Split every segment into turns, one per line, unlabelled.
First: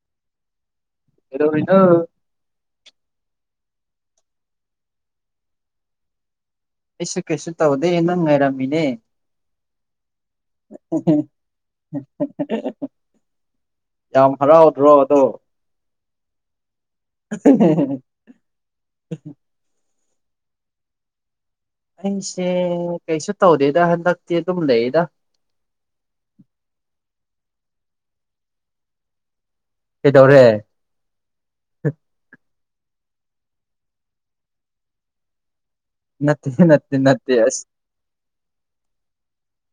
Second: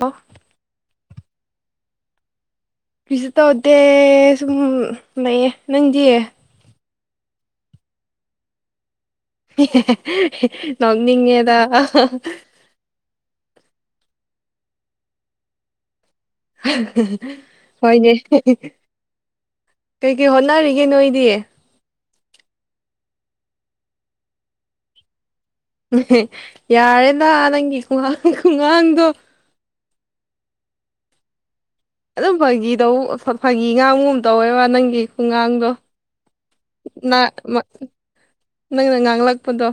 ꯋꯥ
ꯑꯦꯗꯣꯅ
ꯀꯩꯁꯨ ꯇꯧꯗꯦ ꯁꯨꯝ ꯂꯩꯌꯦ ꯅꯪꯗꯤꯌꯦꯦ
ꯑꯦꯁꯨ ꯀꯩꯁꯨ ꯇꯧꯗꯦ ꯅꯪ ꯉꯥꯏꯔꯝꯃꯤꯅꯦ
ꯅꯉꯦꯗ
ꯌꯥꯝ ꯍꯔꯥꯎ ꯊ꯭ꯔꯣꯑꯣ ꯑꯗꯣ
ꯍꯣꯏꯅꯦ ꯀꯩ ꯀꯩ ꯍꯣꯠꯅꯔꯤꯒꯦ ꯅꯣꯏꯗꯤ
ꯑꯩꯁꯦ ꯀꯩꯁꯨ ꯇꯧꯗꯦꯗ ꯍꯟꯗꯛꯇꯤ ꯑꯗꯨꯝ ꯂꯩꯗ
ꯌꯥꯔꯦꯗ ꯅꯪꯒꯤ ꯈꯒꯥꯡ ꯈꯨꯡꯒꯥꯡꯗꯣ
ꯀꯩꯗꯧꯔꯦ
ꯑꯗꯨꯝ ꯐꯥꯒꯤꯗ ꯐꯥꯒꯤ ꯉꯥꯡꯒꯨꯝꯕ ꯇꯧꯋꯦꯕ ꯅꯪꯒꯤ ꯈꯣꯡꯒꯥꯡꯗꯣ
ꯅ ꯅ ꯅꯠꯇ ꯑꯁ
ꯅꯪꯅ ꯉꯥꯡꯂꯛꯄꯗꯣ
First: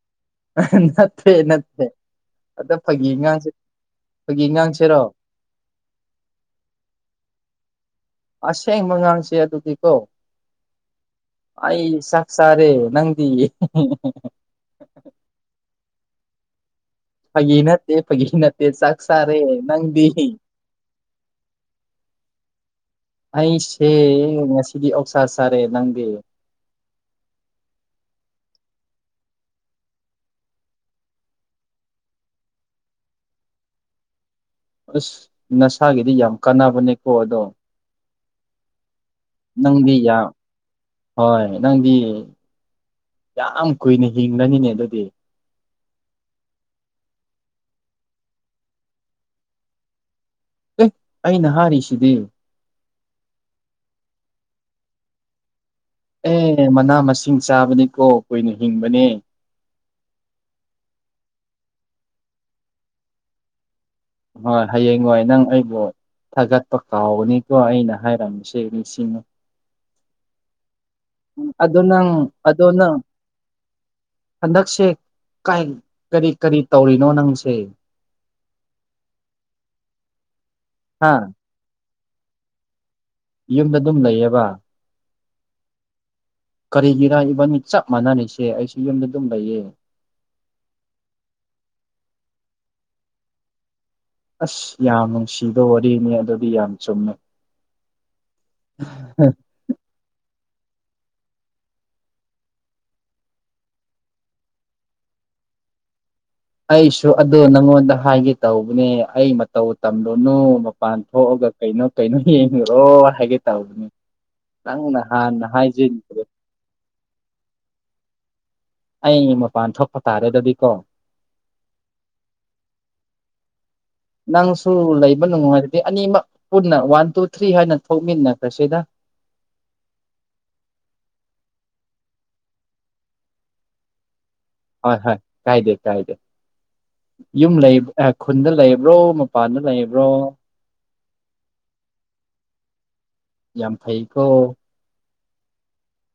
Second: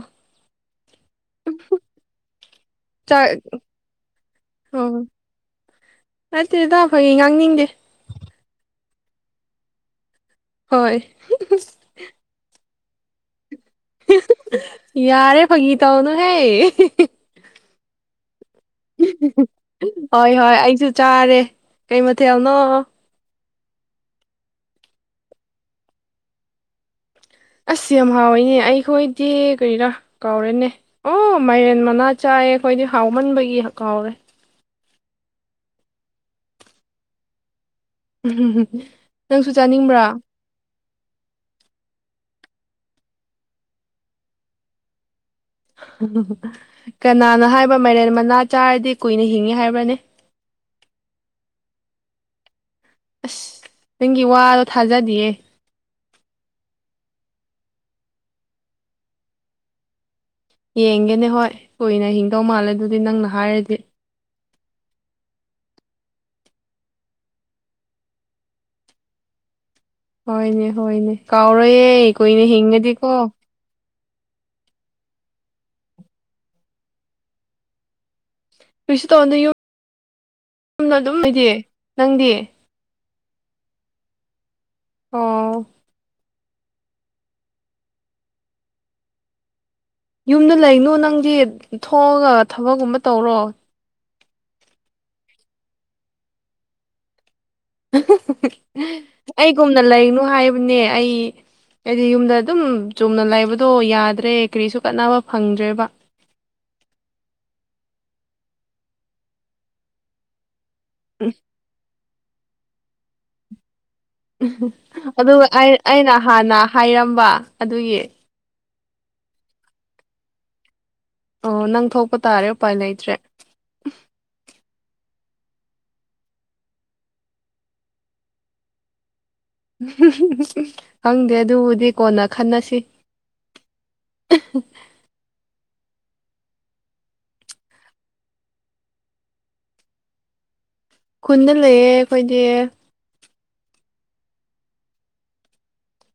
ꯅ ꯅ ꯑꯗ
ꯆꯥꯛ
ꯐꯥꯒꯤꯒꯥꯡꯁꯦ ꯐꯥꯒꯤ ꯉꯥꯡꯁꯤꯔꯣ
ꯑꯣ ꯅꯠꯇꯦꯗ ꯐꯌꯦ ꯉꯥꯡꯅꯤꯡꯗꯦ
ꯑꯁꯦꯡꯕꯉꯥꯡꯁꯦ ꯑꯗꯨꯗꯤꯀꯣ
ꯍꯣꯏ
ꯑꯩ ꯆꯥꯛ ꯆꯥꯔꯦ ꯅꯪꯗꯤ
ꯌꯥꯔꯦ ꯐꯒꯤ ꯇ ꯑꯣꯅꯨꯍꯌꯦ
ꯐꯒꯤꯅꯠꯇꯦ ꯐꯒꯤꯅꯦ
ꯍꯣꯏ ꯍꯣꯏ ꯑꯩꯁꯨ ꯆꯥꯔꯦ ꯀꯩ ꯃꯊꯦꯜꯅꯣ
ꯑꯩꯁꯦ ꯉꯁꯤꯗꯤ ꯑꯣꯛꯁꯥ ꯁꯥꯔꯦ ꯅꯪꯗꯤ
ꯑꯁ ꯌꯥꯝ ꯍꯥꯎꯋꯤꯅꯦ ꯑꯩꯈꯣꯏꯗꯤ ꯀꯔꯤꯔꯥ ꯀꯥꯎꯔꯦꯅꯦ ꯑꯣ ꯃꯥꯏꯔꯦꯟ ꯃꯅꯥ ꯆꯥꯛ ꯍꯥꯏꯌꯦ ꯑꯩꯈꯣꯏꯗꯤ ꯍꯥꯎꯃꯟꯕꯒꯤ ꯀꯥꯎꯔꯦ
ꯑꯁ ꯅꯁꯥꯒꯤꯗꯤ ꯌꯥꯝ ꯀꯥꯟꯅꯕꯅꯦꯀꯣ ꯑꯗꯣ
ꯎ
ꯅꯪꯗꯤ ꯌꯥꯝ ꯍꯣꯏ ꯅꯪꯗꯤ ꯌꯥꯝ ꯀꯨꯏꯅ ꯍꯤꯡꯉꯅꯤꯅꯦ ꯑꯗꯨꯗꯤ
ꯀꯅꯥꯅꯣ ꯍꯥꯏꯕ ꯃꯥꯏꯔꯦꯟ ꯃꯅꯥ ꯆꯥꯔꯗꯤ ꯀꯨꯏꯅ ꯍꯤꯡꯏꯤ ꯍꯥꯏꯕ꯭ꯔꯅꯤ
ꯑꯦ ꯑꯩꯅꯍꯥꯔꯤꯁꯤꯗꯤꯦ
ꯑꯁ ꯅꯪꯒꯤ ꯋꯥꯗꯣ ꯊꯥꯖꯗꯤꯌꯦ
ꯏꯁꯤꯡ ꯆꯥꯕꯅꯤꯀꯣ ꯀꯨꯏꯅ ꯍꯤꯡꯕꯅꯦ
ꯌꯦꯡꯒꯦꯅꯦ ꯍꯣꯏ ꯀꯨꯏꯅ ꯍꯤꯡꯗꯧ ꯃꯥꯜꯂꯦ ꯑꯗꯨꯗꯤ ꯅꯪꯅ ꯍꯥꯏꯔꯗꯤ
ꯍꯣꯏ ꯍꯌꯦꯡ ꯋꯥꯏ ꯅꯪ ꯑꯩꯕꯨꯣ ꯊꯥꯒꯠꯄ ꯀꯥꯎꯒꯅꯤꯀꯣ ꯑꯩꯅ ꯍꯥꯏꯔꯝꯃꯤꯁꯦ ꯅꯤꯡꯁꯤꯡꯅ
ꯍꯣꯏꯅꯦ ꯍꯣꯏꯅꯦ ꯀꯥꯎꯔꯣꯏꯌꯦꯦ
ꯅꯪ
ꯀꯨꯏꯅ
ꯑꯗꯣ ꯅꯪ
ꯍꯤꯡꯉꯗꯤꯀꯣ
ꯍꯟꯗꯛꯁꯦ ꯀꯥꯏ ꯀꯔꯤ ꯀꯔꯤ ꯇꯧꯔꯤꯅꯣ ꯅꯪꯁꯦ
ꯀꯩꯁꯨ ꯇꯧꯗ ꯌꯨꯝ ꯌ
ꯍꯥ
ꯑꯗꯨꯝ ꯑꯣꯏꯗꯤꯦ ꯅꯪꯗꯤ
ꯌꯨꯝꯗ ꯑꯗꯨꯝ ꯂꯩꯌꯦꯕ
ꯑꯣ
ꯀꯔꯤꯒꯤꯔꯥ ꯏꯕꯥꯅꯤ ꯆꯞ ꯃꯥꯟꯅꯔꯤꯁꯦ ꯑꯩꯁꯨ ꯌꯨꯝꯗ ꯑꯗꯨꯝ ꯂꯩꯌꯦ
ꯌꯨꯝꯗ ꯂꯩꯅꯨ ꯅꯪꯗꯤ ꯊꯣꯛꯑꯒ ꯊꯕꯛꯀꯨꯝꯕ ꯇꯧꯔꯣ
ꯑꯁ ꯌꯥꯝ ꯅꯨꯡꯁꯤꯕ ꯋꯥꯔꯤꯅꯤ ꯑꯗꯨꯗꯤ ꯌꯥꯝ ꯆꯨꯝꯃꯦ
ꯑꯩꯒꯨꯝꯅ ꯂꯩꯅꯨ ꯍꯥꯏꯕꯅꯦ ꯑꯩ ꯑꯩꯗꯤ ꯌꯨꯝꯗ ꯑꯗꯨꯝ ꯆꯨꯝꯅ ꯂꯩꯕꯗꯣ ꯌꯥꯗ꯭ꯔꯦ ꯀꯔꯤꯁꯨ ꯀꯥꯟꯅꯕ ꯐꯪꯗ꯭ꯔꯦꯕ
ꯑꯩꯁꯨ ꯑꯗꯨꯗꯣ ꯅꯪꯉꯣꯟꯗ ꯍꯥꯏꯒꯦ ꯇꯧꯕꯅꯦ ꯑꯩ ꯃꯇꯧ ꯇꯝꯂꯨꯅꯨ ꯄꯥꯟ ꯊꯣꯛꯣꯛꯑꯒ ꯀꯩꯅꯣ ꯀꯩꯅꯣ ꯌꯦꯡꯉꯑꯣ ꯍꯥꯏꯒꯦ ꯇꯧꯕꯅꯦ
ꯑꯗꯨꯒ ꯑꯩꯅ ꯍꯥꯟꯅ ꯍꯥꯏꯔꯝꯕ ꯑꯗꯨꯒꯤ
ꯑꯩ ꯃꯄꯥꯟ ꯊꯣꯛꯄ ꯇꯥꯔꯦꯗꯗꯤꯀꯣ
ꯑꯣ ꯅꯪ ꯊꯣꯛꯄ ꯇꯥꯔꯦ ꯎꯄꯥꯏ ꯂꯩꯇ꯭ꯔꯦ
ꯊꯨ ꯂꯩꯕ ꯅꯨꯡꯉꯥꯏꯔꯗꯤ ꯑꯅꯤꯃꯛ ꯄꯨꯟꯅ ꯋꯥꯟ ꯇꯨ ꯊ꯭ꯔꯤ ꯍꯥꯏꯅ ꯊꯣꯛꯃꯤꯟꯅ ꯀ꯭ꯔꯁꯤꯗ
ꯈꯪꯗꯦ ꯑꯗꯨꯕꯨꯗꯤ ꯀꯣꯟꯅ ꯈꯟꯅꯁꯤ
ꯍꯣꯏ ꯍꯣꯏ ꯀꯥꯏꯗꯦ ꯀꯥꯏꯗꯦ ꯌꯨꯝ ꯂꯩ ꯈꯨꯟꯗ ꯂꯩꯕ꯭ꯔꯣ ꯃꯄꯥꯟꯗ ꯂꯩꯕ꯭ꯔꯣ
ꯈꯨꯟꯗ ꯂꯩꯌꯦ ꯑꯩꯈꯣꯏꯗꯤ
ꯌꯥꯝ ꯐꯩꯀꯣ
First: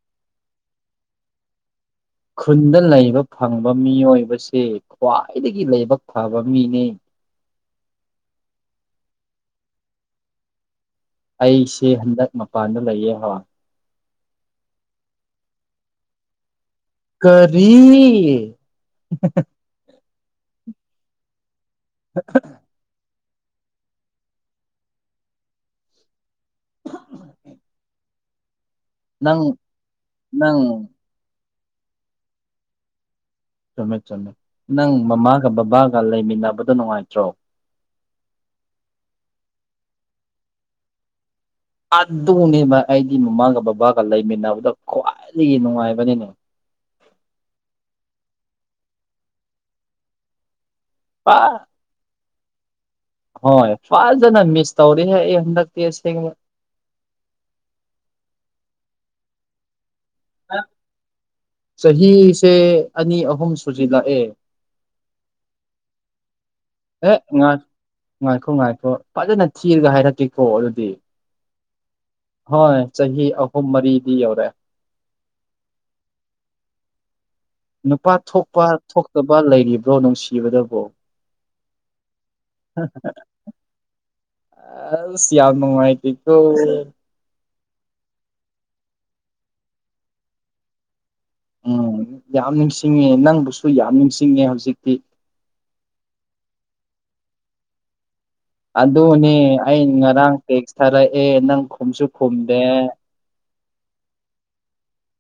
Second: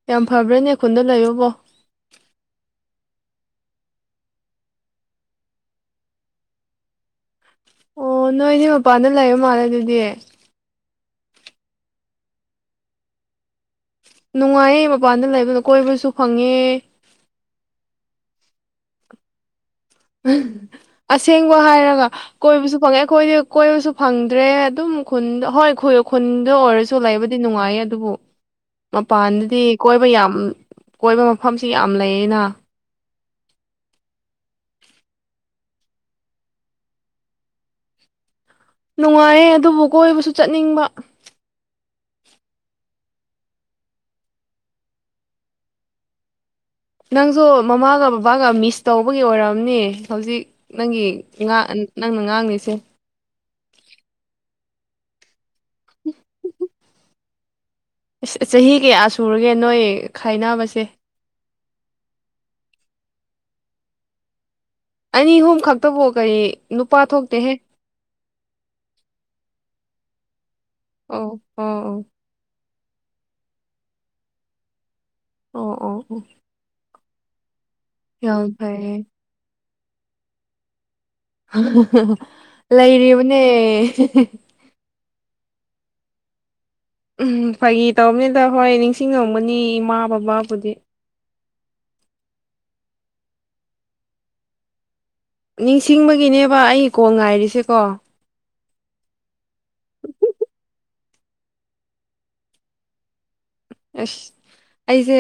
ꯌꯥꯝ ꯐꯕ꯭ꯔꯥꯅꯦ ꯑꯩ ꯈꯨꯟꯗ ꯂꯩꯌꯣꯕꯣ
ꯈꯨꯟꯗ ꯂꯩꯕ ꯐꯪꯕ ꯃꯤꯑꯣꯏꯕꯕꯁꯤꯦ ꯈ꯭ꯋꯥꯏꯗꯒꯤ ꯂꯥꯏꯕꯛ ꯐꯕ ꯃꯤꯅꯤ
ꯑꯣ ꯅꯣꯏꯗꯤ ꯃꯄꯥꯟꯗ ꯂꯩꯕ ꯃꯥꯜꯂꯦ ꯑꯗꯨꯗꯤ
ꯑꯩꯁꯦ ꯍꯟꯗꯛ ꯃꯄꯥꯟꯗ ꯂꯩꯌꯦ ꯍ
ꯅꯨꯡꯉꯥꯏꯌꯦ ꯃꯄꯥꯟꯗ ꯂꯩꯕꯗꯣ ꯀꯣꯏꯕꯁꯨ ꯐꯪꯉꯦ
ꯀꯔꯤ
ꯑꯁꯦꯡꯕ ꯍꯥꯏꯔꯒ ꯀꯣꯏꯕꯁꯨ ꯐꯪꯉꯦ ꯑꯩꯈꯣꯏꯗꯤ ꯀꯣꯏꯕꯁꯨ ꯐꯪꯗ꯭ꯔꯦ ꯑꯗꯨꯝ ꯈꯨꯟꯗ ꯍꯣꯏ ꯈꯨꯟꯗ ꯑꯣꯏꯔꯁꯨ ꯂꯩꯕꯗꯤ ꯅꯨꯡꯉꯥꯏꯌꯦ ꯑꯗꯨꯕꯨ
ꯅꯪ
ꯃꯄꯥꯟꯗꯗꯤ ꯀꯣꯏꯕ ꯌꯥꯝ
ꯅꯪ
ꯀꯣꯏꯕ ꯃꯐꯝꯁꯤ ꯌꯥꯝ ꯂꯩꯌꯦꯅ
ꯆꯨꯝꯃꯦ ꯆꯨꯝꯃꯦ ꯅꯪ ꯃꯃꯥꯒ ꯕꯕꯥꯒ ꯂꯩꯃꯤꯟꯅꯕꯗꯣ ꯅꯨꯡꯉꯥꯏꯇ꯭ꯔꯣ
ꯅꯨꯡꯉꯥꯏꯌꯦꯦ ꯑꯗꯨꯕꯨ ꯀꯣꯏꯕꯁꯨ ꯆꯠꯅꯤꯡꯕ
ꯑ ꯑꯗꯨ ꯎꯅꯦꯕ ꯑꯩꯗꯤ ꯃꯃꯥꯒ ꯕꯕꯥꯒ ꯂꯩꯃꯤꯟꯅꯕꯗ ꯈ꯭ꯋꯥꯏꯗꯒꯤ ꯅꯨꯡꯉꯥꯏꯕꯅꯤꯅꯦ
ꯅꯪꯁꯨ ꯃꯃꯥꯒ ꯕꯕꯥꯒ ꯃꯤꯁ ꯇꯧꯕꯒꯤ ꯑꯣꯏꯔꯝꯅꯦ ꯍꯧꯖꯤꯛ ꯅꯪꯒꯤ
ꯄ
ꯅꯪꯅ ꯉꯥꯡꯂꯤꯁꯦ
ꯍꯣꯏ ꯐꯜꯖꯅ ꯃꯤꯁ ꯇꯧꯔꯤ ꯑꯩ ꯍꯟꯗꯛ ꯁ
ꯑꯁ ꯆꯍꯤ ꯀꯌꯥ ꯁꯨꯔꯒꯦ ꯅꯣꯏ ꯈꯥꯏꯅꯕꯁꯦ
ꯆꯍꯤꯁꯦ ꯑꯅꯤ ꯑꯍꯨꯝ ꯁꯨꯖꯤꯜꯂꯛꯑꯦ
ꯑꯅꯤ ꯑꯍꯨꯝ ꯈꯛꯇꯕꯣ ꯀꯔꯤ ꯅꯨꯄꯥ
ꯑꯦ
ꯊꯣꯛꯇꯦꯍꯦ
ꯉꯥꯏ ꯉꯥꯏꯈꯣ ꯉꯥꯏꯈꯣ ꯐꯖꯅ ꯊꯤꯔꯒ ꯍꯥꯏꯔꯛꯇ ꯑꯣ ꯑꯗꯨꯗꯤ
ꯑꯣ ꯑꯣ ꯑꯣ
ꯍꯣꯏ ꯆꯍꯤ ꯑꯍꯨꯝ ꯃꯔꯤꯗꯤ ꯌꯧꯔꯑꯦ
ꯑꯣ ꯑꯣ ꯑꯣ
ꯅꯨꯄꯥ
ꯌꯥꯝ
ꯊꯣꯛꯄ
ꯐꯩꯌꯦ
ꯊꯣꯛꯇꯕ ꯂꯩꯔꯤꯕ꯭ꯔꯣ ꯅꯨꯡꯁꯤꯕꯗꯕꯣ
ꯂꯩꯔꯤꯕꯅꯦ
ꯑ ꯌꯥꯗꯃ ꯃꯥꯥꯏꯇꯤ ꯇ
ꯎꯝ ꯐꯩ ꯇꯔꯕꯅꯤꯗ ꯍꯣꯏ ꯅꯤꯡꯁꯤꯡꯉꯝꯕꯅꯤ ꯏꯃꯥ ꯕꯕꯥꯕꯨꯗꯤ
ꯎꯝ ꯌꯥꯝ ꯅꯤꯡꯁꯤꯡꯉꯦ ꯅꯪꯕꯨꯁꯨ ꯌꯥꯝ ꯅꯤꯡꯁꯤꯡꯉꯦ ꯍꯧꯖꯤꯛꯇꯤ
ꯅꯤꯡꯁꯤꯡꯕꯒꯤꯅꯦꯕ ꯑꯩ ꯀꯣꯟꯜ ꯉꯥꯏꯔꯤꯁꯦꯀꯣ
ꯑꯗꯨꯅꯦ ꯑꯩ ꯉꯔꯥꯡ ꯇꯦꯛꯁ ꯊꯥꯔꯛꯑꯦ ꯅꯪ ꯈꯨꯝꯁꯨ ꯈꯨꯝꯗꯦ
ꯑꯁ ꯑꯩꯁꯦ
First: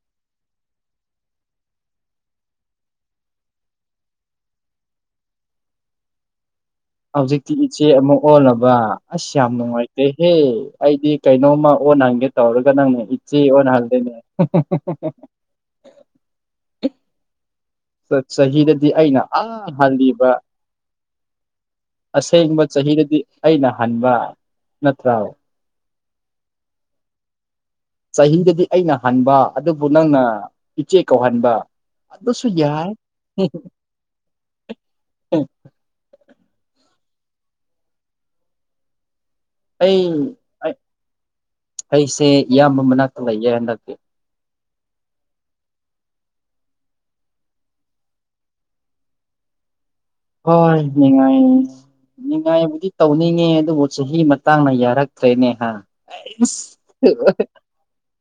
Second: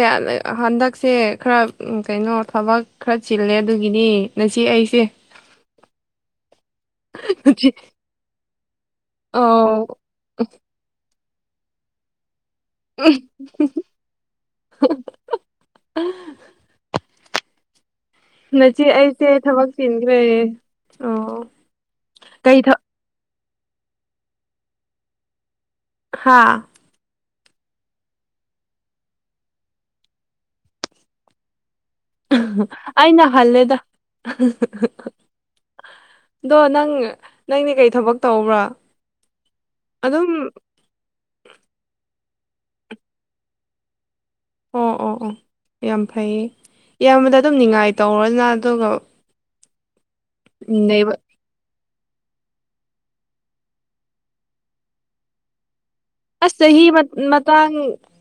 ꯍꯟꯗꯛꯁꯦ ꯈꯔ ꯀꯩꯅꯣ ꯊꯕꯛ ꯈꯔ ꯆꯤꯜꯂꯦ ꯑꯗꯨꯒꯤꯗꯤ ꯉ ꯑꯩꯁꯦ
ꯍꯧꯖꯤꯛꯇꯤ ꯏꯆꯦ ꯑꯃꯨꯛ ꯑꯣꯜꯂꯕ ꯑꯁ ꯌꯥꯝ
ꯑꯧ
ꯅꯨꯡꯉꯥꯏꯇꯦꯍꯦ ꯑꯩꯗꯤ ꯀꯩꯅꯣꯝꯃ ꯑꯣꯟꯍꯟꯒꯦ ꯇꯧꯔꯒ ꯅꯪꯅ ꯏꯆꯦ ꯑꯣꯟꯍꯟꯗꯣꯏꯅꯦ
[unintelligible] ꯅꯆꯦ
ꯆꯍꯤꯗꯗꯤ ꯑꯩꯅ
ꯑꯩꯁꯦ ꯊꯕꯛ
ꯑ
ꯆꯤꯟꯈ꯭ꯔꯦ
ꯍꯜꯂꯤꯕ
ꯑꯣ ꯀꯩ
ꯑꯁꯦꯡꯕ
ꯊ
ꯆꯍꯤꯗꯗꯤ ꯑꯩꯅ ꯍꯟꯕ ꯅꯠꯇ꯭ꯔꯥꯎ
ꯍꯥꯥ
ꯆꯍꯤꯗꯗꯤ ꯑꯩꯅ ꯍꯟꯕ ꯑꯗꯨꯕꯨ ꯅꯪꯅ ꯏꯆꯦ ꯀꯧꯍꯟꯕ ꯑꯗꯨꯁꯨ ꯌꯥꯏ
ꯑꯩꯅ ꯍꯜꯂꯦꯗ ꯑꯗꯣ ꯅꯪ ꯅꯪꯗꯤ ꯀꯩ ꯊꯕꯛ ꯇꯧꯕ꯭ꯔꯥ
ꯑꯩ
ꯑꯗꯨꯝ
ꯑꯩꯁꯦ ꯏꯌꯥꯝꯕ ꯃꯅꯥꯛꯇ ꯂꯩꯌꯦꯦ ꯍꯟꯗꯛꯀꯤ
ꯑꯣ ꯑꯣ ꯑꯣ ꯌꯥꯝ ꯐꯩꯌꯦ ꯏꯌꯥꯝꯕꯗ ꯑꯗꯨꯝ ꯉꯥꯏ ꯇꯧꯔꯅ ꯑꯗꯨꯒ ꯅꯩꯕ
ꯍꯉ ꯅꯤꯡꯉꯥꯏꯕꯨꯗꯤ ꯇꯧꯅꯤꯡꯉꯦ ꯑꯗꯨꯕꯨ ꯆꯍꯤ ꯃꯇꯥꯡꯅ ꯌꯥꯔꯛꯇ꯭ꯔꯦꯅꯦꯍ
ꯑꯁ ꯆꯍꯤ ꯃꯇꯥꯡ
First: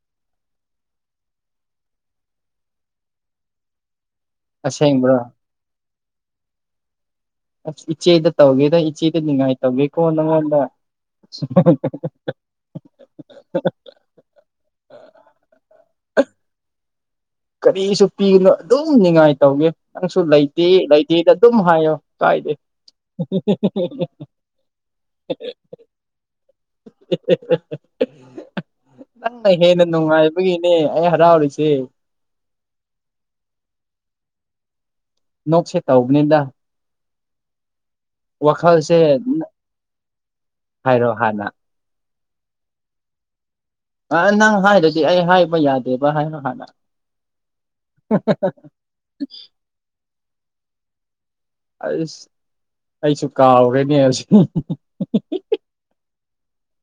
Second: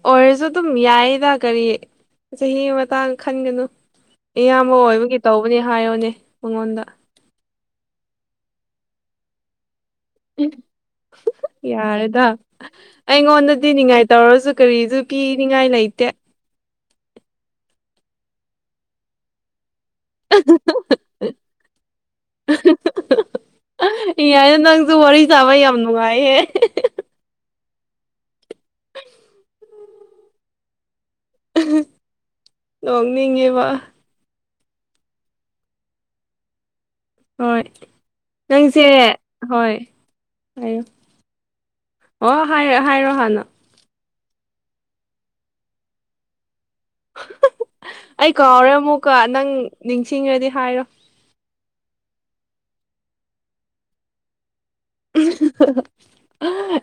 ꯑꯣꯏꯔꯁꯨ ꯎꯝ ꯌꯥꯏꯌꯦꯗ ꯀꯔꯤ ꯆꯍꯤ ꯃꯇꯥꯡ ꯈꯟꯒꯅꯨ ꯏꯌꯥꯝꯕ
ꯑꯁꯦꯡꯕ꯭ꯔꯣ
ꯑꯣꯏꯕꯒꯤ ꯇꯧꯕꯅꯦ ꯍꯥꯏꯌꯣꯅꯦ ꯃꯉꯣꯟꯗ
ꯏꯆꯦꯗ ꯇꯧꯒꯦꯗ ꯏꯆꯗ ꯅꯤꯡꯉꯥꯏ ꯇꯧꯦꯣ ꯅꯪꯗ
ꯌꯥꯔꯦꯗ ꯑꯩꯉꯣꯟꯗꯗꯤ ꯅꯤꯡꯉꯥꯏ ꯇꯧꯔꯁꯨ ꯀꯔꯤꯁꯨ ꯄꯤꯅꯤꯡꯉꯥꯏ ꯂꯩꯇꯦ [inaudible]
ꯀꯔꯤꯁꯨ ꯄꯤꯒꯅꯨ ꯑꯗꯨꯝ ꯉꯥꯏ ꯇꯧꯒꯦ ꯅꯪꯁꯨ ꯂꯩꯇꯦ ꯂꯩꯇꯦꯗ ꯑꯗꯨꯝ ꯍꯥꯏꯌꯣ ꯀꯥꯏꯗꯦ
ꯌꯥꯏꯅ ꯅꯪꯁꯨ ꯋꯥꯔꯤ ꯆꯕ ꯌꯥꯝ ꯂꯅꯨꯡꯉꯥꯏꯑꯦ
[inaudible] ꯅꯪꯅ ꯍꯦꯟꯅ ꯅꯨꯡꯉꯥꯏꯕꯒꯤꯅꯦ ꯑꯩ ꯍꯔꯥꯎꯔꯤꯁꯦ
ꯅꯣꯛꯅꯤꯡꯉꯤꯕ
ꯅꯣꯛꯁꯦ ꯇ ꯑꯣꯒꯅꯤꯗ
ꯍꯣꯏ ꯅꯪꯁꯦ ꯍꯣꯏ ꯍꯥꯏꯌꯨ
ꯍꯥꯏꯔꯣ ꯍꯥꯟꯅ
ꯑꯣ ꯍꯥꯏꯔ ꯍꯥꯏꯔꯣ ꯍꯥꯟꯅꯣ
ꯑ ꯅꯪ ꯍꯥꯏꯔꯗꯤ ꯑꯩ ꯍꯥꯏꯕ ꯌꯥꯗꯦꯕ ꯍꯥꯏꯅꯣ ꯍꯥꯟꯅ
ꯑꯩ ꯀꯥꯎꯔꯦ ꯑꯃꯨꯛꯀ ꯅꯪ ꯅꯤꯡꯁꯤꯡꯉ꯭ꯔꯗꯤ ꯍꯥꯏꯔꯣ
ꯑꯩꯁꯨ ꯀꯥꯎꯔꯦꯅꯦ ꯍꯧꯖꯤꯛ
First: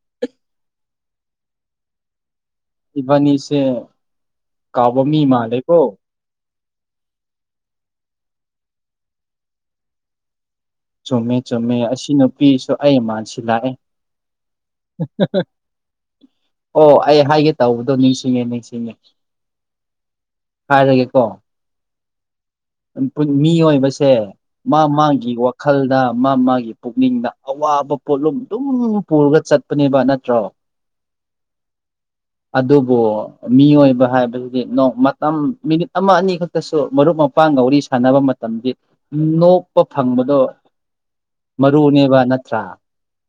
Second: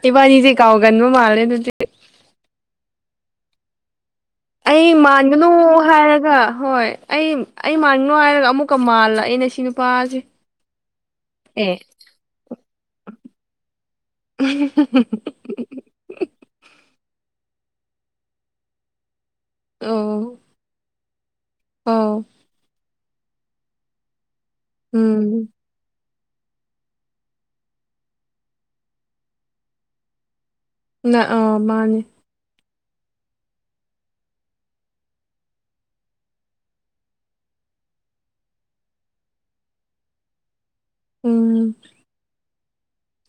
ꯏꯕꯥꯅꯤꯁꯦ ꯀꯥꯎꯒꯟꯕ ꯃꯥꯜꯂꯦ ꯑꯗꯨꯗꯤ
ꯕꯅꯤꯁꯦ
ꯑꯩ ꯃꯥꯟꯒꯅꯨ ꯍꯥꯏꯔꯒ ꯍꯣꯏ ꯑꯩ ꯑꯩ ꯃꯥꯟꯅꯤꯡꯅꯣ ꯍꯥꯏꯔꯒ ꯑꯃꯨꯛꯀ ꯃꯥꯜꯂꯛꯏꯅꯦ ꯁꯤ ꯅꯨꯄꯥꯁꯦ
ꯆꯨꯝꯃꯦ ꯆꯨꯝꯃꯦ
ꯑꯦ
ꯑꯁꯤ ꯅꯨꯄꯤꯁꯨ ꯑꯩ ꯃꯥꯥꯟꯁꯤ ꯂꯥꯛꯑꯦ
[inaudible]
ꯑꯣ ꯑꯩ ꯍꯥꯏꯒꯦ ꯇꯧꯕꯗꯣ ꯅꯤꯡꯁꯤꯡꯉꯦ ꯅꯤꯡꯁꯤꯡꯉꯦ
ꯑ ꯑꯥꯎ
ꯃꯤꯏꯕꯁꯦ ꯃꯥ ꯃꯥꯒꯤ
ꯎꯝ
ꯋꯥꯈꯜꯗ ꯃꯥ ꯃꯥꯒꯤ ꯄꯨꯛꯅꯤꯡꯗ ꯑꯋꯥꯕ ꯄꯣꯠꯂꯨꯝ ꯑꯗꯨꯝ ꯄꯨꯔꯒ ꯆꯠꯄꯅꯦꯕ ꯅꯠꯇ꯭ꯔꯣ
ꯅ ꯑꯥ ꯃꯥꯅꯦ
ꯑꯗꯨꯕꯨ ꯃꯤꯑꯣꯏꯕ ꯍꯥꯏꯕꯁꯤꯗꯤ ꯃꯇꯝ ꯃꯤꯅꯤꯠ ꯑꯃ ꯑꯅꯤ ꯈꯛꯇꯁꯨ ꯃꯔꯨꯞ ꯃꯄꯥꯡꯒꯧꯔꯤ ꯁꯥꯟꯅꯕ ꯃꯇꯝꯗ ꯅꯣꯛꯄ ꯐꯪꯕꯗꯣ
ꯎꯝ
ꯃꯔꯨꯅꯦꯕ ꯅꯠꯇ꯭ꯔꯥ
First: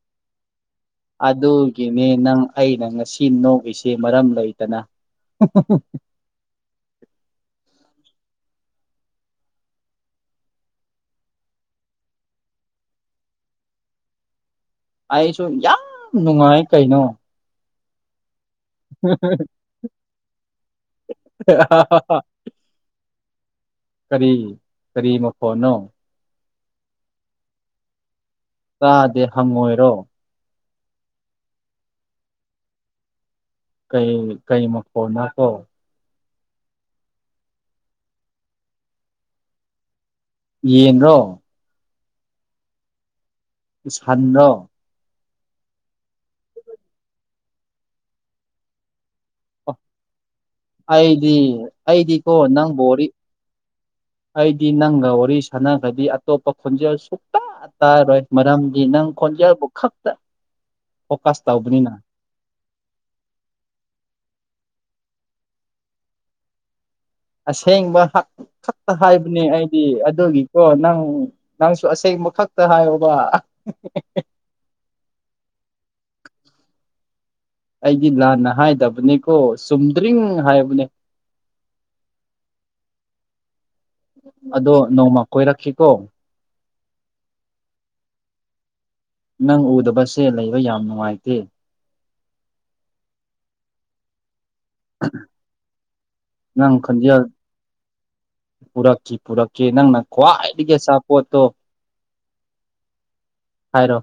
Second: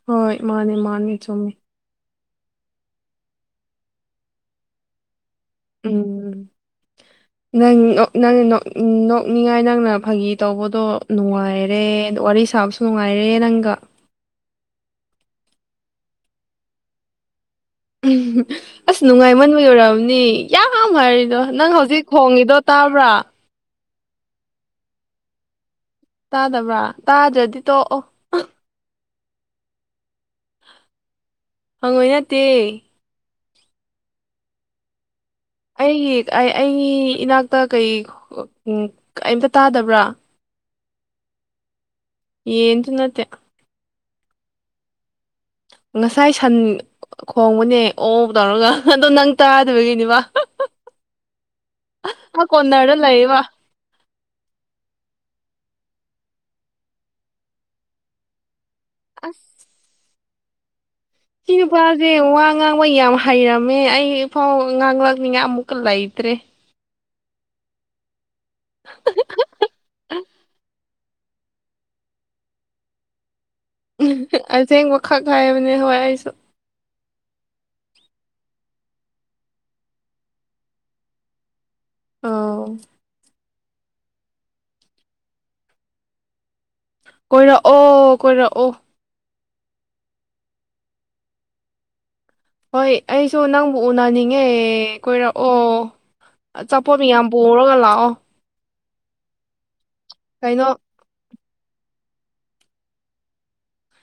ꯍꯣꯏ ꯃꯥꯅꯤ ꯃꯥꯅꯤ ꯆꯨꯝꯃꯤ
ꯑꯗꯨꯒꯤꯅꯦ ꯅꯪ ꯑꯩꯅ ꯉꯁꯤ ꯅꯣꯛꯂꯤꯁꯤꯦ ꯃꯔꯝ ꯂꯩꯇꯅ
ꯎꯝ ꯅꯪ ꯅꯪꯅ ꯅꯣꯛꯅꯤꯡꯉꯥꯏ ꯅꯪꯅ ꯐꯥꯒꯤ ꯇꯧꯕꯗꯣ ꯅꯨꯡꯉꯥꯏꯔꯦ ꯑ ꯋꯥꯔꯤ ꯁꯥꯕꯁꯨ ꯅꯨꯡꯉꯥꯏꯔꯦ ꯄꯂꯌꯦꯅꯒ
ꯑꯩꯁꯨ ꯌꯥꯝ ꯅꯨꯡꯉꯥꯏ ꯀꯩꯅꯣ
ꯎꯝ ꯑꯁ ꯅꯨꯡꯉꯥꯏꯃꯟꯕꯒꯤ ꯑꯣꯏꯔꯕꯅꯤ ꯌꯥꯝ ꯍꯥꯏꯔꯤꯗꯣ ꯅꯪ ꯍꯧꯖꯤꯛ ꯈꯣꯡꯉꯤꯗꯣ ꯇꯥꯕ꯭ꯔꯥ
ꯀꯔꯤ ꯀꯔꯤ ꯃ ꯐꯣꯟꯅꯣ
ꯇꯥꯗꯕ꯭ꯔꯥ ꯇꯥꯗ꯭ꯔꯗꯤ ꯇꯣꯛꯑꯣ
ꯇꯥꯗꯦ ꯍꯪꯉꯣꯏꯔꯣ
ꯍꯪꯉꯣꯏ ꯅꯠꯇꯦ
ꯀꯩ ꯀꯩ ꯃ ꯐꯣꯟꯅ
ꯑꯩꯒꯤ ꯑꯩꯒꯤ ꯏꯅꯥꯛꯇ ꯀꯩ ꯀꯝꯇ ꯇꯥꯗꯕ꯭ꯔꯥ
ꯌꯦꯟꯔꯣ
ꯌꯦꯟ ꯇ ꯅꯠꯇꯦ
ꯁꯥꯟꯅ
ꯉꯁꯥꯏ ꯁꯟ ꯈꯣꯡꯕꯅꯦ ꯑꯣ ꯇꯧꯔꯒ ꯑꯣ ꯅꯪ
ꯑꯣ
ꯇꯥꯗꯕꯒꯤꯅꯤꯕ
ꯑꯩꯗꯤ ꯑꯩꯗꯤꯀꯣ ꯅꯪꯕꯨ
ꯀꯣꯟꯅꯔꯗ
ꯋꯥꯔꯤ
ꯂꯩꯌꯦꯕ
ꯑꯩꯗꯤ ꯅꯪꯒ ꯋꯥꯔꯤ ꯁꯥꯟꯅꯈ꯭ꯔꯗꯤ ꯑꯇꯣꯞꯄ ꯈꯣꯟꯖꯦꯜ ꯁꯨꯛꯇ ꯇꯥꯔꯔꯣꯏ ꯃꯔꯝꯗꯤ ꯅꯪ
ꯑꯁ
ꯈꯣꯟꯖꯎꯕꯕꯨꯛ ꯈꯛꯇ ꯐꯣꯀꯁ
ꯁꯤ
ꯇꯧꯕꯅꯤꯅ
ꯅꯨꯄꯥꯁꯦ ꯋꯥ ꯉꯥꯡꯕ ꯌꯥꯝ ꯍꯩꯔꯝꯃꯦ ꯑꯩꯐꯥꯎ ꯉꯥꯡꯂꯛꯅꯤꯉꯥꯏ ꯑꯃꯨꯛꯀ ꯂꯩꯇ꯭ꯔꯦ
ꯑꯁꯦꯡꯕ ꯈꯛꯇ ꯍꯥꯏꯕꯅꯦ ꯑꯩꯗꯤ ꯑꯗꯨꯒꯤꯀꯣ ꯅꯪ ꯎꯝ ꯅꯪꯁꯨ ꯑꯁꯦꯡꯕ ꯈꯛꯇ ꯍꯥꯏꯌꯣꯕ
ꯑꯁꯦꯡꯕꯈꯛ ꯍꯥꯏꯕꯅꯦ ꯍꯣꯏ ꯑꯩꯁꯨ
ꯑꯩꯗꯤ ꯂꯥꯟꯅ ꯍꯥꯏꯗꯕꯅꯦꯀꯣ ꯆꯨꯝꯗ꯭ꯔꯤꯡ ꯍꯥꯏꯕꯅꯦ
ꯑꯥꯎ
ꯑꯗꯣ ꯅꯣꯡꯃ ꯀꯣꯏꯔꯛꯈꯤꯀꯣ
ꯀꯣꯏꯔꯛꯑꯣ ꯀꯣꯏꯔꯛꯑꯣ
ꯅꯪ ꯎꯗꯕꯁꯦ ꯂꯩꯕ ꯌꯥꯝ ꯅꯨꯡꯉꯥꯏꯇꯦ
ꯍꯣꯏ ꯑꯩꯁꯨ ꯅꯪꯕꯨ ꯎꯅꯅꯤꯡꯉ ꯍ ꯀꯣꯏꯔꯛꯑꯣ
ꯅꯪ
ꯑꯆꯥꯄꯣꯠ ꯃꯤ
ꯈꯣꯟꯖꯦꯜ
ꯌꯥꯝ ꯄꯨꯔꯒ ꯂꯥꯛꯑꯣ
ꯄꯨꯔꯛꯈꯤ ꯄꯨꯔꯛꯈꯤ ꯅꯪꯅ
ꯀꯩꯅꯣ
ꯈ꯭ꯋꯥꯏꯗꯒꯤ ꯑꯆꯥꯄꯣꯠꯇꯣ ꯍꯥꯏꯔꯣ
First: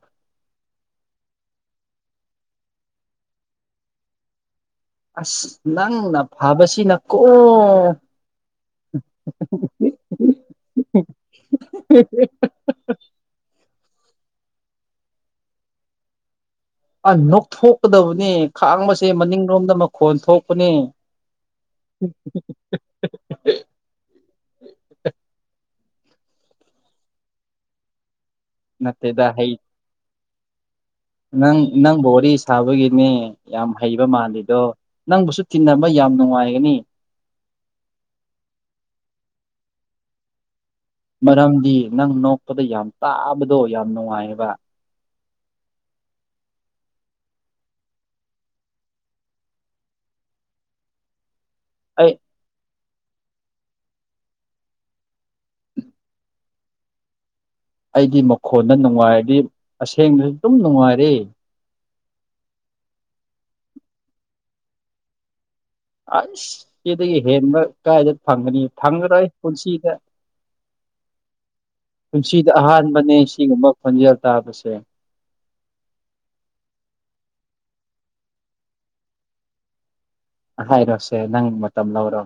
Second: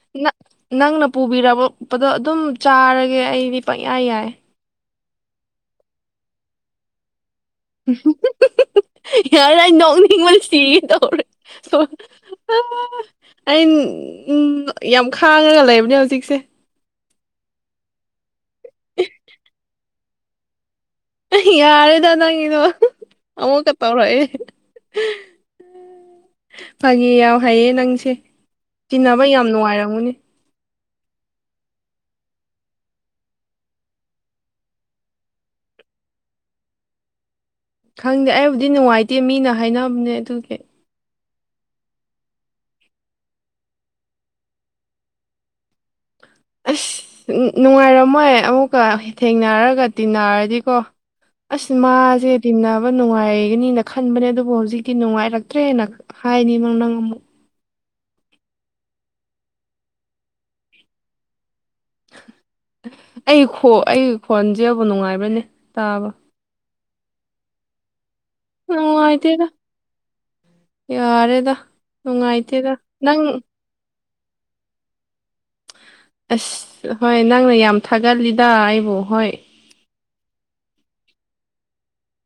ꯅꯪꯅ ꯄꯨꯕꯤꯔꯛꯄꯗꯣ ꯑꯗꯨꯝ ꯆꯥꯔꯒꯦ ꯑꯩꯗꯤ ꯄꯪꯌꯥ ꯌꯥꯏ
ꯑꯁ ꯅꯪꯅ ꯐꯕꯁꯤꯅ ꯀꯣ
ꯌꯥꯔ ꯅꯣꯡꯅꯤ ꯍ ꯃꯥ ꯁꯤꯒ ꯇꯧꯔꯦ ꯣ ꯑ ꯎꯝ ꯌꯥꯝ ꯈꯥꯡꯉꯒ ꯂꯩꯕꯅꯦ ꯍꯧꯖꯤꯛꯁꯦ
ꯑ ꯅꯣꯛꯊꯣꯛꯀꯗꯕꯅꯤ ꯈꯥꯡꯕꯁꯦ ꯃꯅꯤꯡꯂꯣꯝꯗ ꯃꯈꯣꯟ ꯊꯣꯛꯄꯅꯤ
ꯌꯥꯔꯦꯗ ꯅꯪꯒꯤꯗꯣ ꯑꯃꯨꯛꯀ ꯇꯥꯎꯔꯛꯑꯦ ꯐꯒꯤꯦ ꯌꯥꯝ ꯍꯩꯌꯦ ꯅꯪꯁꯦ ꯆꯤꯟꯅꯕ
ꯅꯠꯇꯦꯗ
ꯌꯥꯝ
ꯍꯩ
ꯅꯨꯡꯉꯥꯏꯔꯝꯃꯨꯅꯦ
ꯅꯪ ꯅꯪꯕꯨ ꯋꯥꯔꯤ ꯁꯥꯕꯒꯤꯅꯦ ꯌꯥꯝ ꯍꯩꯕ ꯃꯥꯜꯂꯤꯗꯣ ꯅꯪꯕꯨꯁꯨ ꯊꯤꯟꯅꯕ ꯃꯑꯒꯅꯤ
ꯈꯪꯗꯦ ꯑꯩꯕꯨꯗꯤ ꯅꯨꯡꯉꯥꯏꯇꯦ ꯃꯤꯅ ꯍꯥꯏꯅꯕꯅꯦ ꯑꯗꯨꯒꯤ
ꯃꯔꯝꯗꯤ ꯅꯪ ꯅꯣꯛꯄꯗ ꯌꯥꯝ ꯇꯥꯕꯗꯣ ꯌꯥꯝ ꯅꯨꯡꯉꯥꯏꯑꯕ
ꯑꯁ ꯅꯨꯡꯉꯥꯏꯔꯝꯃꯣꯏ ꯑꯃꯨꯛꯀ ꯊꯦꯡꯅꯔꯒ ꯇꯤꯟꯅꯔꯗꯤꯀꯣ
ꯑꯩ
ꯑꯁꯃꯖꯦꯗꯤꯅꯥ ꯅꯨꯡꯉꯥꯏꯒꯅꯤꯅ ꯈꯟꯕꯅꯦ ꯑꯗꯨꯕꯨ ꯍꯧꯖꯤꯛꯇꯤ ꯅꯨꯡꯉꯥꯏꯔꯛꯇ꯭ꯔꯦꯅ ꯍꯥꯏꯅꯤ ꯅꯪ ꯅꯪ ꯑꯃꯨꯛ
ꯑꯩꯗꯤ ꯃꯈꯣꯟꯗ ꯅꯨꯡꯉꯥꯏꯔꯗꯤ ꯑꯁꯦꯡꯕꯗꯨꯁꯨ ꯑꯗꯨꯝ ꯅꯨꯡꯉꯥꯏꯔꯦ
ꯑꯩ ꯑꯩ ꯈꯣꯟꯁꯦꯕꯨ ꯅꯨꯡꯉꯥꯏꯕꯅꯦ
ꯑꯁ ꯁꯤꯗꯒꯤ ꯍꯦꯟꯕ ꯀꯥꯏꯗ ꯐꯪꯒꯅꯤ ꯐꯪꯉꯔꯣꯏ
ꯅꯨꯡꯉꯥꯏꯇꯦꯗ
ꯄꯨꯟꯁꯤꯗ
ꯌꯥꯔꯦꯗ
ꯄꯨꯟꯁꯤꯗ
ꯅꯨꯡꯉꯥꯏꯇꯦꯗ
ꯑꯍꯥꯟꯕꯅꯦ
ꯅꯪ
ꯁꯤꯒꯨꯝꯕ ꯈꯟꯖꯔꯛ ꯇꯥꯕꯁꯦ
ꯑꯁ ꯍꯣꯏ ꯅꯪꯅ ꯌꯥꯝ ꯊꯥꯒꯠꯂꯤꯗ ꯑꯩꯕꯨ ꯍꯣꯏ
ꯍꯥꯏꯔꯣꯁꯦ ꯅꯪ ꯃꯇꯝ ꯂꯧꯔꯣ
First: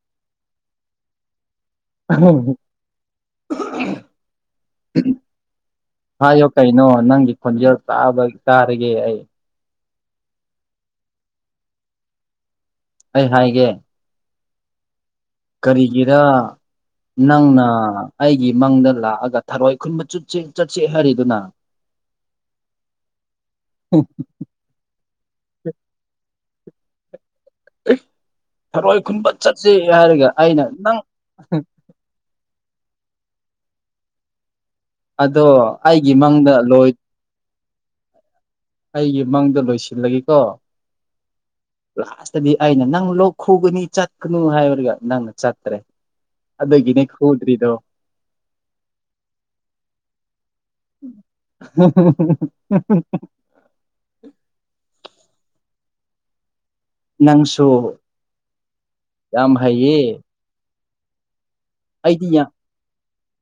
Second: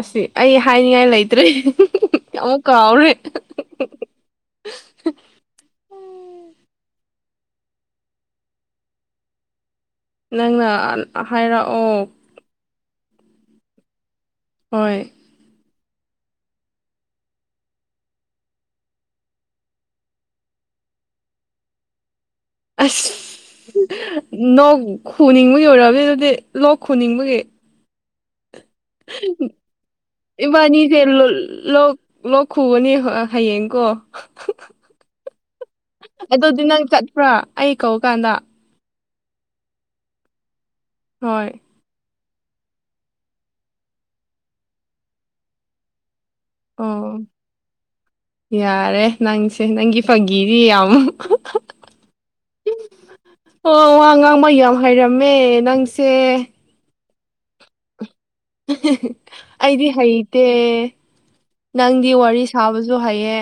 ꯑꯁꯤ ꯑꯩ ꯍꯥꯏꯅꯤꯡꯉꯥꯏ ꯂꯩꯇ꯭ꯔꯦ ꯑꯃꯨꯛ ꯀꯥꯎꯔꯦ
ꯍꯥꯏꯌꯣ ꯀꯩꯅꯣ ꯅꯪꯒꯤ ꯈꯣꯟꯖꯦꯜ ꯆꯥꯕ ꯆꯥꯔꯒꯦ ꯑꯩ
ꯅꯪꯅ ꯍꯥꯏꯔꯛꯑꯣ
ꯑꯩ ꯍꯥꯏꯒꯦ
ꯍꯣꯏ
ꯀꯔꯤꯒꯤꯔ ꯅꯪꯅ ꯑꯩꯒꯤ ꯃꯪꯗ ꯂꯥꯛꯑꯒ ꯊꯔꯣꯏ ꯈꯨꯟꯕ ꯆꯠꯁꯦ ꯍꯥꯏꯔꯤꯗꯨꯅ
[unintelligible] ꯑꯁ ꯅꯣꯛ ꯈꯨꯅꯤꯡꯕ ꯌꯣꯏꯔꯑꯃꯦ ꯑꯗꯨꯗꯤ ꯂꯣꯛ ꯈꯨꯣꯟꯅꯤꯡꯕꯒꯤ
ꯊꯔꯣꯏ ꯈꯨꯟꯕ ꯆꯠꯁꯤ ꯍꯥꯏꯔꯒ ꯑꯩꯅ ꯅꯪ
ꯈꯨꯕꯅꯤ ꯍꯌꯦꯡ ꯀꯣ
ꯑꯗꯣ ꯑꯩꯒꯤ ꯃꯪꯗ ꯂꯣꯏ
ꯆꯠꯄ꯭ꯔꯥ ꯑꯩ ꯀꯧꯀꯥꯟꯗ
ꯑꯩꯒꯤ ꯃꯪꯗ ꯂꯣꯏꯁꯤꯜꯂꯒꯦꯀꯣ
ꯍꯣꯏ
ꯂꯥꯁꯇꯗꯤ ꯑꯩꯅ ꯅꯪ ꯂꯣꯛ ꯈꯨꯒꯅꯤ ꯆꯠꯀꯅꯨ ꯍꯥꯏꯕꯔꯒ ꯅꯪꯅ ꯆꯠꯇ꯭ꯔꯦ ꯑꯗꯨꯒꯤꯅꯦ
ꯑꯣ
ꯈꯨꯗ꯭ꯔꯤꯗꯣ
ꯌꯥꯔꯦ ꯅꯪꯁꯦ ꯅꯪꯒꯤ ꯐꯪꯒꯤꯗꯤ ꯌꯥꯝ ꯑꯣ ꯋꯥ ꯉꯥꯡꯕ ꯌꯥꯝ ꯍꯩꯔꯝꯃꯦ ꯅꯪꯁꯦ
ꯅꯪꯁꯨ ꯌꯥꯝ
ꯑꯩꯗꯤ
ꯍꯩꯌꯦ
ꯍꯩꯇꯦ ꯅꯪꯗꯤ
ꯑꯩꯗꯤ
ꯋꯥꯔꯤ
ꯌꯥꯝ
ꯁꯥꯕꯁꯨ ꯍꯩꯌꯦ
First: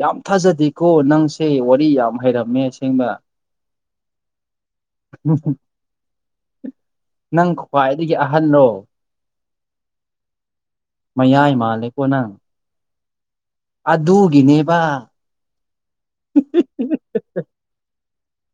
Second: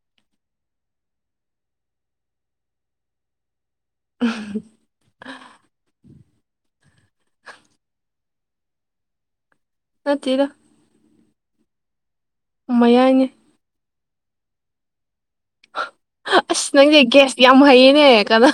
ꯌꯥꯝ ꯊꯥꯖꯗꯦꯀꯣ ꯅꯪꯁꯦ ꯋꯥꯔꯤ ꯌꯥꯝ ꯍꯩꯔꯝꯃꯦ ꯁꯦꯡꯕ
[unintelligible]
ꯅꯪ ꯈ꯭ꯋꯥꯏꯗꯒꯤ ꯑꯍꯜꯂꯣ
ꯅꯠꯇꯦꯗꯥ
ꯃꯌꯥꯏ ꯃꯥꯜꯂꯦꯀꯣ ꯅꯪ
ꯃꯌꯥꯏ
ꯑꯗꯨꯗꯒꯅꯦꯦꯕ
ꯑꯁ ꯅꯪꯁꯦ ꯒꯦꯁ ꯌꯥꯝ ꯍꯩꯌꯦꯅꯦ ꯀꯅꯥ